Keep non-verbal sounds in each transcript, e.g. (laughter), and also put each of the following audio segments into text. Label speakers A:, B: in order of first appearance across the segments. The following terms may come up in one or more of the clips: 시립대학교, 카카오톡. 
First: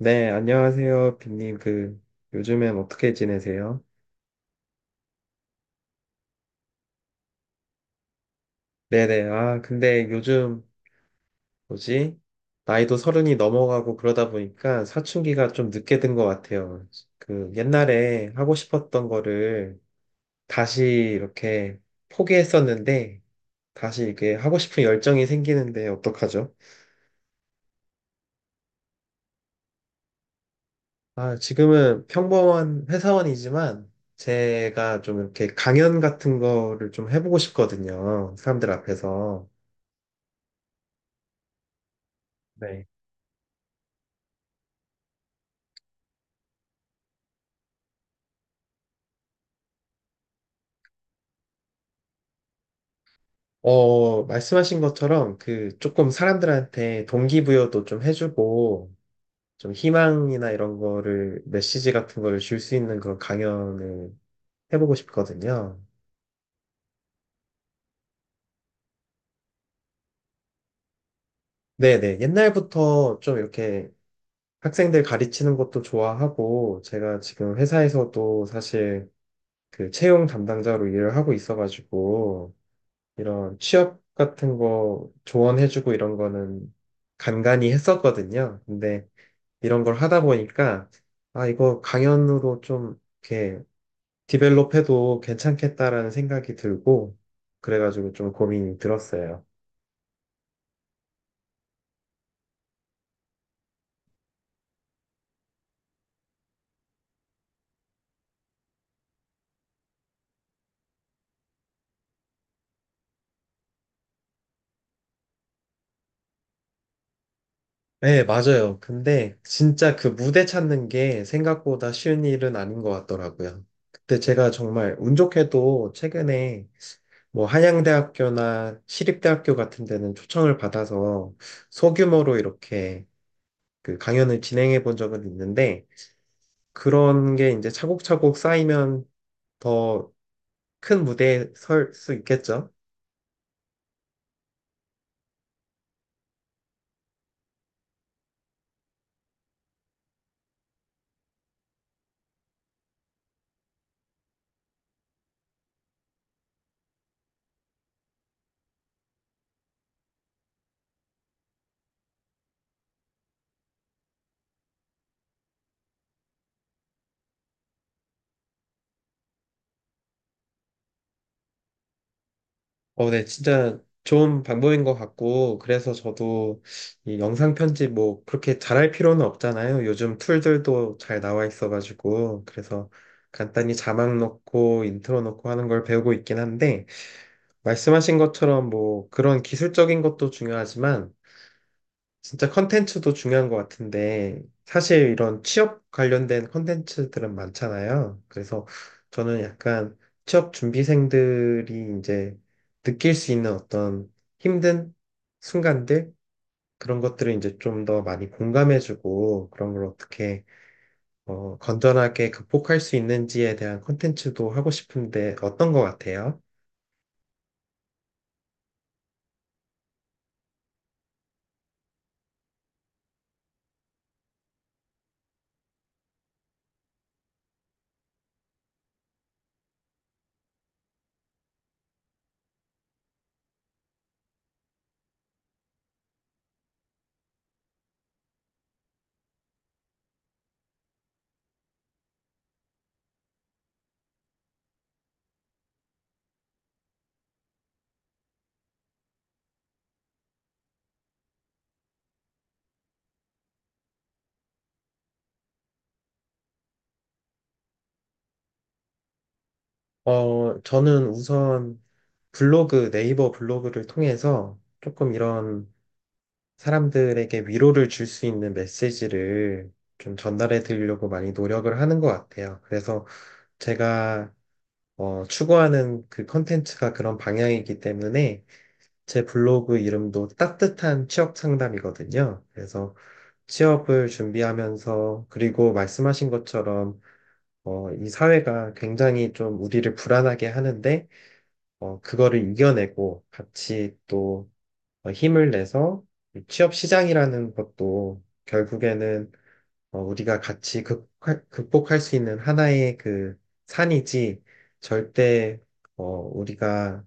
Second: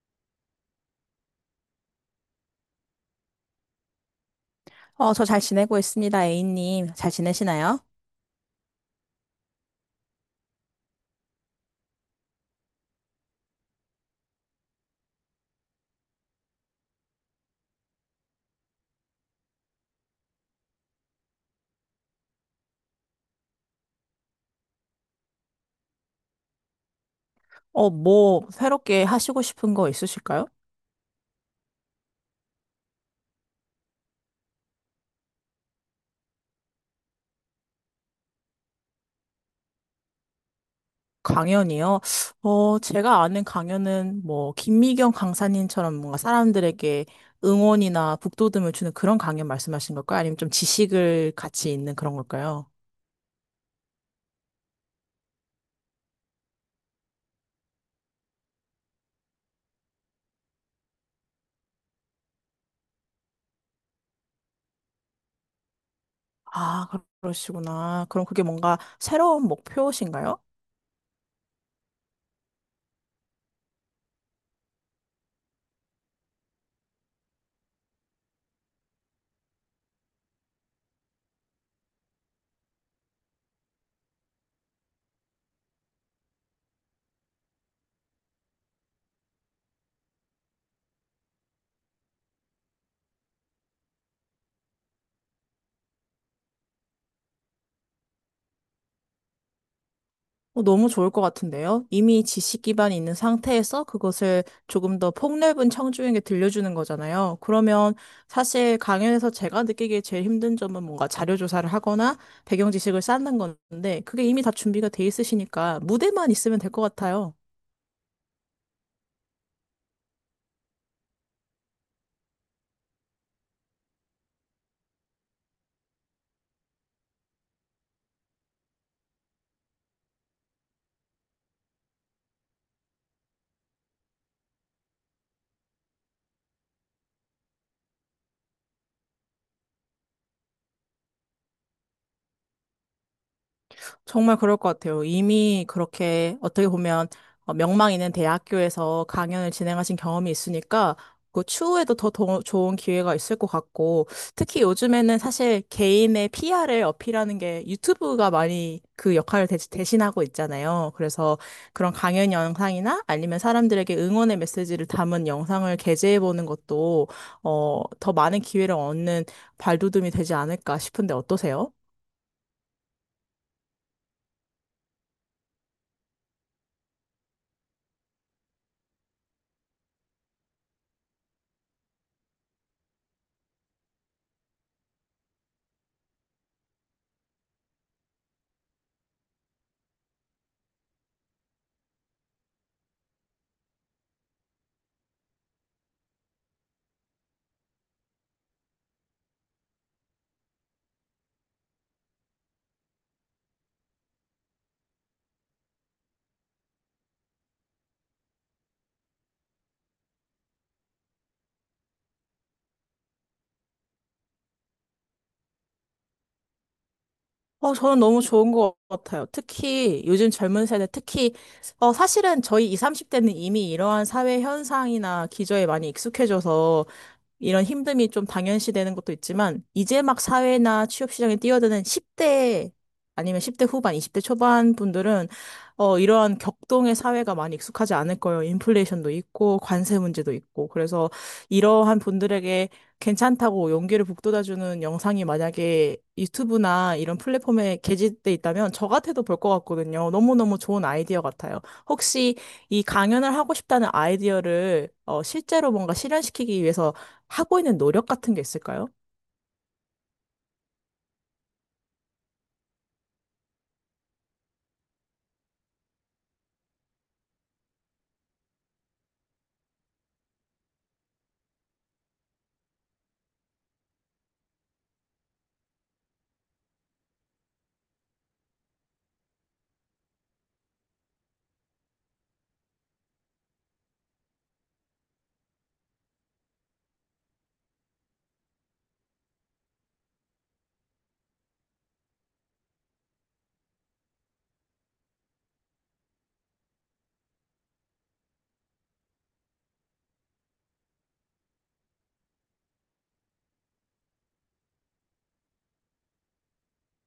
A: 네, 안녕하세요, 빈님. 요즘엔 어떻게 지내세요?
B: 저 잘 지내고 있습니다, A님. 잘 지내시나요?
A: 네네. 아, 근데 요즘, 뭐지? 나이도 서른이 넘어가고 그러다 보니까 사춘기가 좀 늦게 든 것 같아요. 옛날에 하고 싶었던 거를 다시 이렇게 포기했었는데, 다시 이렇게 하고 싶은 열정이 생기는데 어떡하죠?
B: 뭐, 새롭게 하시고 싶은 거 있으실까요?
A: 아, 지금은 평범한 회사원이지만, 제가 좀 이렇게 강연 같은 거를 좀 해보고 싶거든요. 사람들 앞에서.
B: 강연이요?
A: 네.
B: 제가 아는 강연은 뭐, 김미경 강사님처럼 뭔가 사람들에게 응원이나 북돋움을 주는 그런 강연 말씀하신 걸까요? 아니면 좀 지식을 같이 있는 그런 걸까요?
A: 말씀하신 것처럼 조금 사람들한테 동기부여도 좀 해주고 좀 희망이나 이런 거를 메시지 같은 거를 줄 수 있는 그런 강연을 해보고 싶거든요.
B: 아, 그러시구나. 그럼 그게 뭔가 새로운 목표신가요?
A: 네네. 옛날부터 좀 이렇게 학생들 가르치는 것도 좋아하고 제가 지금 회사에서도 사실 채용 담당자로 일을 하고 있어가지고 이런 취업 같은 거 조언해주고 이런 거는 간간히 했었거든요. 근데 이런 걸 하다 보니까, 아, 이거 강연으로 좀 이렇게 디벨롭해도 괜찮겠다라는 생각이 들고, 그래가지고 좀 고민이 들었어요.
B: 너무 좋을 것 같은데요? 이미 지식 기반이 있는 상태에서 그것을 조금 더 폭넓은 청중에게 들려주는 거잖아요. 그러면 사실 강연에서 제가 느끼기에 제일 힘든 점은 뭔가 자료 조사를 하거나 배경 지식을 쌓는 건데 그게 이미 다 준비가 돼 있으시니까 무대만 있으면 될 것 같아요.
A: 네, 맞아요. 근데 진짜 그 무대 찾는 게 생각보다 쉬운 일은 아닌 것 같더라고요. 그때 제가 정말 운 좋게도 최근에 뭐 한양대학교나 시립대학교 같은 데는 초청을 받아서 소규모로 이렇게 그 강연을 진행해 본 적은 있는데 그런 게 이제 차곡차곡 쌓이면 더 큰 무대에 설 수 있겠죠?
B: 정말 그럴 것 같아요. 이미 그렇게 어떻게 보면 명망 있는 대학교에서 강연을 진행하신 경험이 있으니까 그 추후에도 더, 좋은 기회가 있을 것 같고 특히 요즘에는 사실 개인의 PR을 어필하는 게 유튜브가 많이 그 역할을 대신하고 있잖아요. 그래서 그런 강연 영상이나 아니면 사람들에게 응원의 메시지를 담은 영상을 게재해 보는 것도 더 많은 기회를 얻는 발돋움이 되지 않을까 싶은데 어떠세요?
A: 네, 진짜 좋은 방법인 것 같고, 그래서 저도 이 영상 편집 뭐 그렇게 잘할 필요는 없잖아요. 요즘 툴들도 잘 나와 있어가지고, 그래서 간단히 자막 넣고 인트로 넣고 하는 걸 배우고 있긴 한데, 말씀하신 것처럼 뭐 그런 기술적인 것도 중요하지만, 진짜 컨텐츠도 중요한 것 같은데, 사실 이런 취업 관련된 컨텐츠들은 많잖아요. 그래서 저는 약간 취업 준비생들이 이제 느낄 수 있는 어떤 힘든 순간들, 그런 것들을 이제 좀 더 많이 공감해주고, 그런 걸 어떻게, 건전하게 극복할 수 있는지에 대한 컨텐츠도 하고 싶은데, 어떤 것 같아요?
B: 저는 너무 좋은 것 같아요. 특히 요즘 젊은 세대, 특히, 사실은 저희 20, 30대는 이미 이러한 사회 현상이나 기저에 많이 익숙해져서 이런 힘듦이 좀 당연시되는 것도 있지만, 이제 막 사회나 취업시장에 뛰어드는 10대 아니면 10대 후반, 20대 초반 분들은, 이러한 격동의 사회가 많이 익숙하지 않을 거예요. 인플레이션도 있고, 관세 문제도 있고. 그래서 이러한 분들에게 괜찮다고 용기를 북돋아주는 영상이 만약에 유튜브나 이런 플랫폼에 게재돼 있다면 저 같아도 볼 것 같거든요. 너무너무 좋은 아이디어 같아요. 혹시 이 강연을 하고 싶다는 아이디어를 실제로 뭔가 실현시키기 위해서 하고 있는 노력 같은 게 있을까요?
A: 저는 우선 블로그, 네이버 블로그를 통해서 조금 이런 사람들에게 위로를 줄 수 있는 메시지를 좀 전달해 드리려고 많이 노력을 하는 것 같아요. 그래서 제가 추구하는 그 컨텐츠가 그런 방향이기 때문에 제 블로그 이름도 따뜻한 취업 상담이거든요. 그래서 취업을 준비하면서 그리고 말씀하신 것처럼 이 사회가 굉장히 좀 우리를 불안하게 하는데 그거를 이겨내고 같이 또 힘을 내서 취업 시장이라는 것도 결국에는 우리가 같이 극복할 수 있는 하나의 그 산이지, 절대 우리가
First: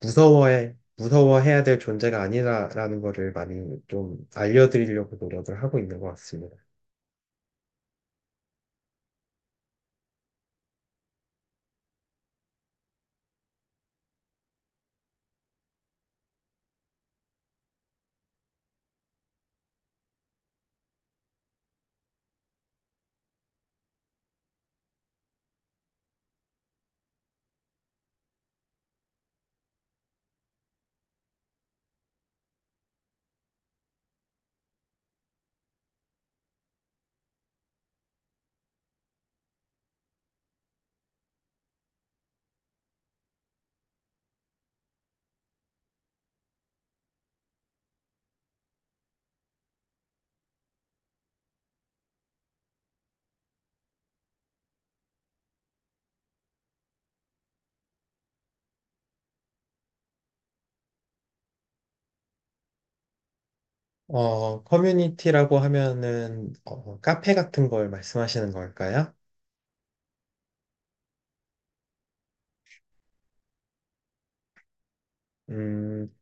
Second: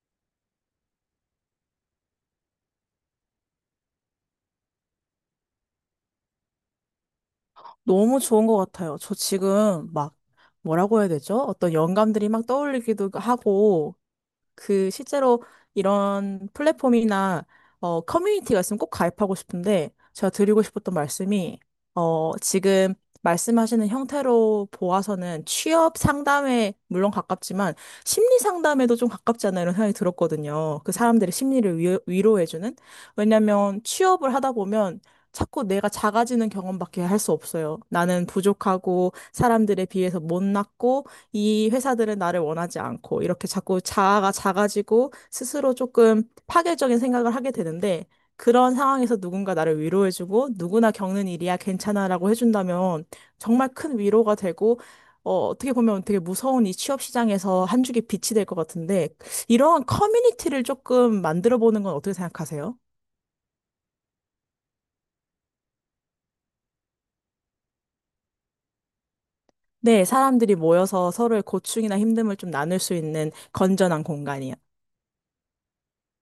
A: 무서워해야 될 존재가 아니라라는 거를 많이 좀 알려드리려고 노력을 하고 있는 것 같습니다.
B: 너무 좋은 것 같아요. 저 지금 막 뭐라고 해야 되죠? 어떤 영감들이 막 떠올리기도 하고 그 실제로 이런 플랫폼이나 커뮤니티가 있으면 꼭 가입하고 싶은데 제가 드리고 싶었던 말씀이 지금 말씀하시는 형태로 보아서는 취업 상담에 물론 가깝지만 심리 상담에도 좀 가깝지 않나 이런 생각이 들었거든요. 그 사람들의 심리를 위로해주는. 왜냐면 취업을 하다 보면 자꾸 내가 작아지는 경험밖에 할 수 없어요. 나는 부족하고 사람들에 비해서 못났고 이 회사들은 나를 원하지 않고 이렇게 자꾸 자아가 작아지고 스스로 조금 파괴적인 생각을 하게 되는데 그런 상황에서 누군가 나를 위로해주고 누구나 겪는 일이야 괜찮아라고 해준다면 정말 큰 위로가 되고 어떻게 보면 되게 무서운 이 취업 시장에서 한 줄기 빛이 될 것 같은데 이러한 커뮤니티를 조금 만들어 보는 건 어떻게 생각하세요?
A: 커뮤니티라고 하면은 카페 같은 걸 말씀하시는 걸까요?
B: 네, 사람들이 모여서 서로의 고충이나 힘듦을 좀 나눌 수 있는 건전한 공간이요.
A: 음,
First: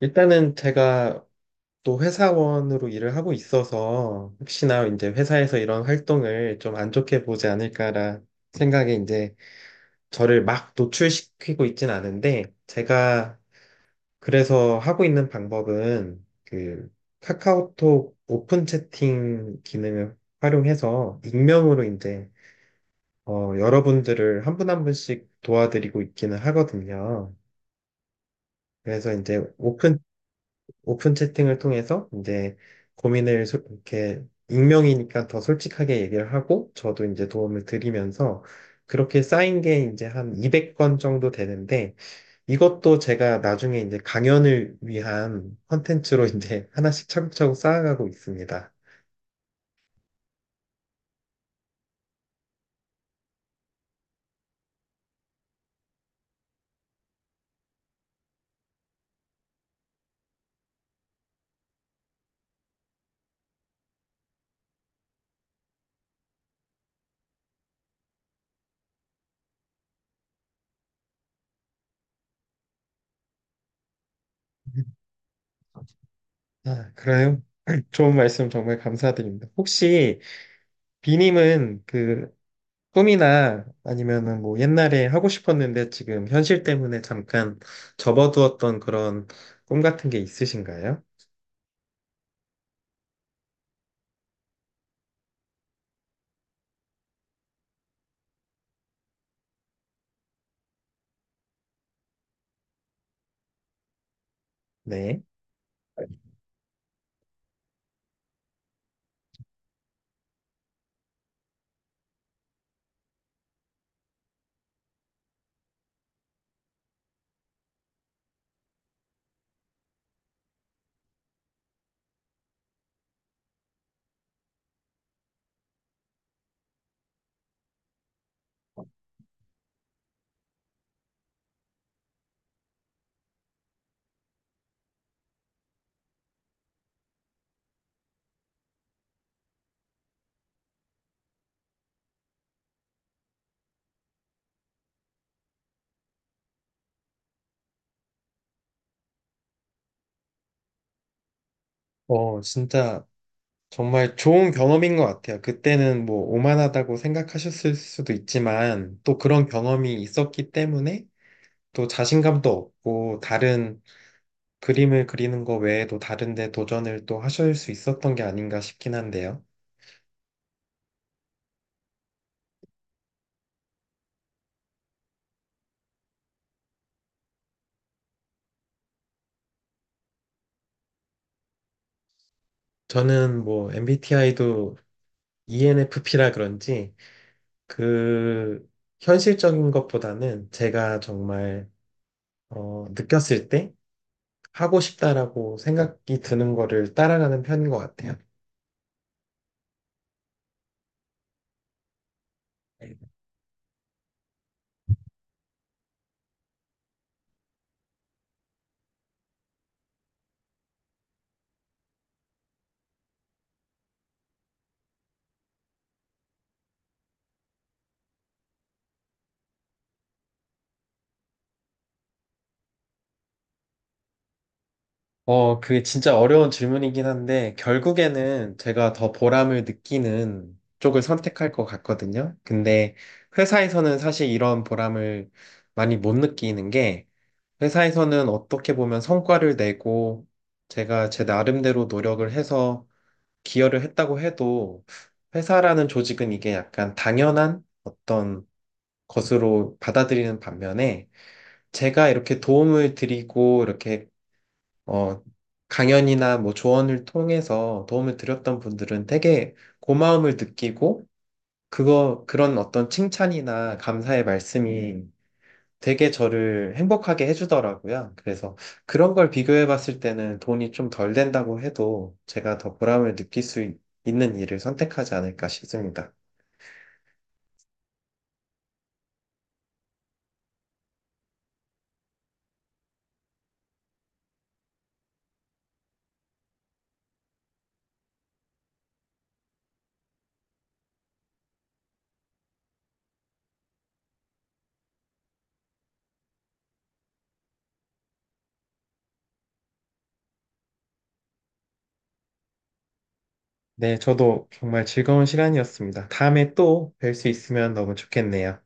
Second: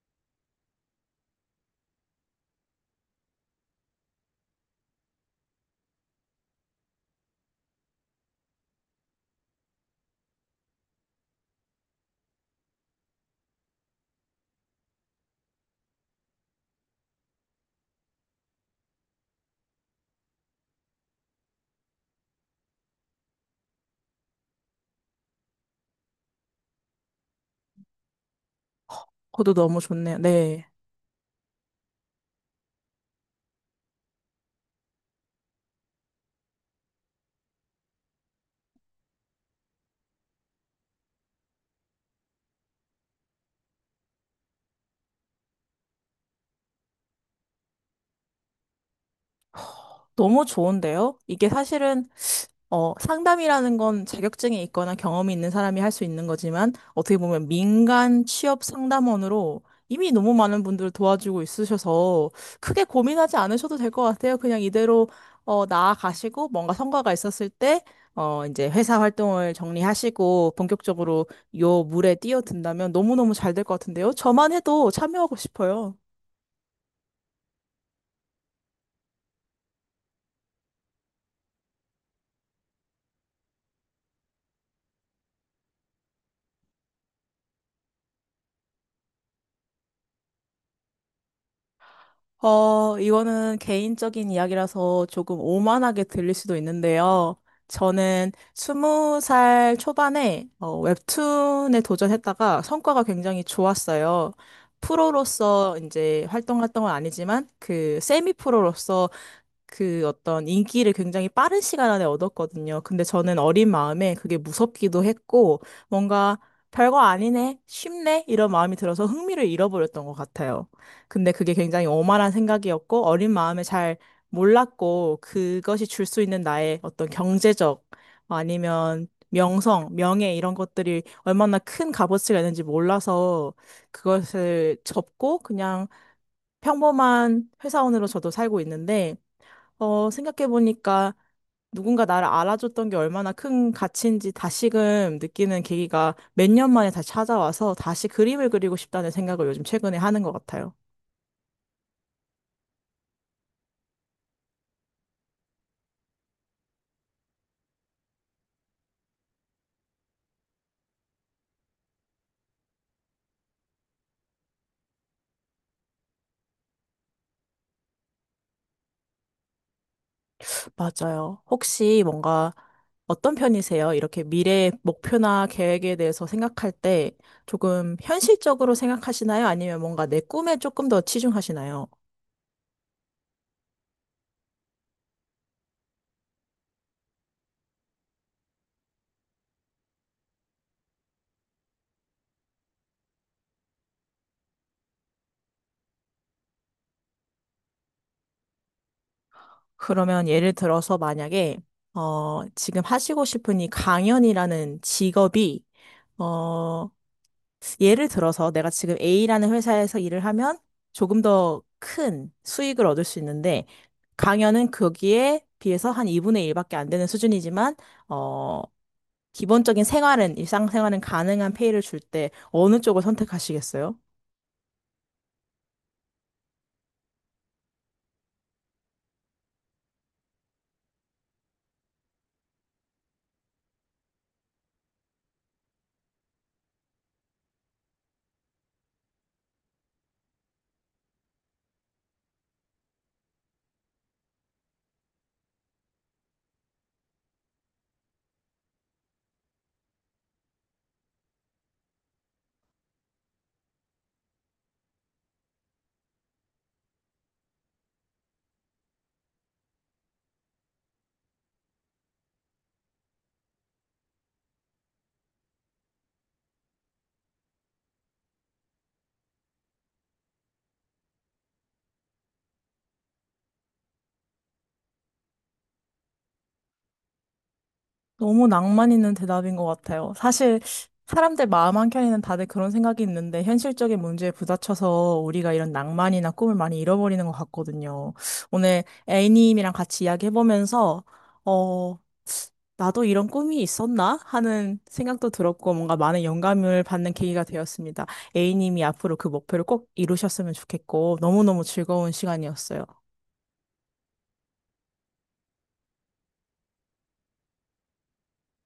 A: 일단은 제가 또 회사원으로 일을 하고 있어서 혹시나 이제 회사에서 이런 활동을 좀 안 좋게 보지 않을까라 생각에 이제 저를 막 노출시키고 있진 않은데, 제가 그래서 하고 있는 방법은 그 카카오톡 오픈 채팅 기능을 활용해서 익명으로 이제 여러분들을 한 분 한 분씩 도와드리고 있기는 하거든요. 그래서 이제
B: 그것도 너무 좋네요. 네.
A: 오픈 채팅을 통해서 이제 고민을 이렇게 익명이니까 더 솔직하게 얘기를 하고 저도 이제 도움을 드리면서, 그렇게 쌓인 게 이제 한 200건 정도 되는데 이것도 제가 나중에 이제 강연을 위한 컨텐츠로 (laughs) 이제 하나씩 차곡차곡 쌓아가고 있습니다.
B: 너무 좋은데요? 이게 사실은 상담이라는 건 자격증이 있거나 경험이 있는 사람이 할 수 있는 거지만 어떻게 보면 민간 취업 상담원으로 이미 너무 많은 분들을 도와주고 있으셔서 크게 고민하지 않으셔도 될 것 같아요. 그냥 이대로 나아가시고 뭔가 성과가 있었을 때 이제 회사 활동을 정리하시고 본격적으로 요 물에 뛰어든다면 너무너무 잘 될 것 같은데요? 저만 해도 참여하고 싶어요.
A: 아, 그래요? (clears throat) 좋은 말씀 정말 감사드립니다. 혹시 비님은 그 꿈이나 아니면은 뭐 옛날에 하고 싶었는데 지금 현실 때문에 잠깐 접어두었던 그런 꿈 같은 게 있으신가요?
B: 이거는 개인적인 이야기라서 조금 오만하게 들릴 수도 있는데요. 저는 20살 초반에 웹툰에 도전했다가 성과가 굉장히 좋았어요.
A: 네.
B: 프로로서 이제 활동했던 건 아니지만 그 세미 프로로서 그 어떤 인기를 굉장히 빠른 시간 안에 얻었거든요. 근데 저는 어린 마음에 그게 무섭기도 했고, 뭔가 별거 아니네, 쉽네, 이런 마음이 들어서 흥미를 잃어버렸던 것 같아요. 근데 그게 굉장히 오만한 생각이었고, 어린 마음에 잘 몰랐고, 그것이 줄 수 있는 나의 어떤 경제적 아니면 명성, 명예 이런 것들이 얼마나 큰 값어치가 있는지 몰라서 그것을 접고 그냥 평범한 회사원으로 저도 살고 있는데, 생각해보니까 누군가 나를 알아줬던 게 얼마나 큰 가치인지 다시금 느끼는 계기가 몇 년 만에 다시 찾아와서 다시 그림을 그리고 싶다는 생각을 요즘 최근에 하는 것 같아요.
A: 진짜 정말 좋은 경험인 것 같아요. 그때는 뭐 오만하다고 생각하셨을 수도 있지만 또 그런 경험이 있었기 때문에 또 자신감도 얻고, 다른 그림을 그리는 거 외에도 다른 데 도전을 또 하실 수 있었던 게 아닌가 싶긴 한데요.
B: 맞아요. 혹시 뭔가 어떤 편이세요? 이렇게 미래의 목표나 계획에 대해서 생각할 때 조금 현실적으로 생각하시나요? 아니면 뭔가 내 꿈에 조금 더 치중하시나요?
A: 저는 뭐 MBTI도 ENFP라 그런지 그 현실적인 것보다는 제가 정말 느꼈을 때 하고 싶다라고 생각이 드는 거를 따라가는 편인 것 같아요.
B: 그러면 예를 들어서 만약에, 지금 하시고 싶은 이 강연이라는 직업이, 어, 예를 들어서 내가 지금 A라는 회사에서 일을 하면 조금 더 큰 수익을 얻을 수 있는데 강연은 거기에 비해서 한 2분의 1밖에 안 되는 수준이지만 어 기본적인 생활은 일상생활은 가능한 페이를 줄 때 어느 쪽을 선택하시겠어요?
A: 그게 진짜 어려운 질문이긴 한데, 결국에는 제가 더 보람을 느끼는 쪽을 선택할 것 같거든요. 근데 회사에서는 사실 이런 보람을 많이 못 느끼는 게, 회사에서는 어떻게 보면 성과를 내고 제가 제 나름대로 노력을 해서 기여를 했다고 해도 회사라는 조직은 이게 약간 당연한 어떤 것으로 받아들이는 반면에, 제가 이렇게 도움을 드리고 이렇게 어 강연이나 뭐 조언을 통해서 도움을 드렸던 분들은 되게 고마움을 느끼고, 그거 그런 어떤 칭찬이나 감사의 말씀이 되게 저를 행복하게 해주더라고요. 그래서 그런 걸 비교해 봤을 때는 돈이 좀 덜 된다고 해도 제가 더 보람을 느낄 수 있는 일을 선택하지 않을까 싶습니다.
B: 너무 낭만 있는 대답인 것 같아요. 사실 사람들 마음 한켠에는 다들 그런 생각이 있는데 현실적인 문제에 부딪혀서 우리가 이런 낭만이나 꿈을 많이 잃어버리는 것 같거든요. 오늘 A님이랑 같이 이야기해보면서 어, 나도 이런 꿈이 있었나? 하는 생각도 들었고 뭔가 많은 영감을 받는 계기가 되었습니다. A님이 앞으로 그 목표를 꼭 이루셨으면 좋겠고 너무너무 즐거운 시간이었어요.
A: 네, 저도 정말 즐거운 시간이었습니다. 다음에 또 뵐 수 있으면 너무 좋겠네요.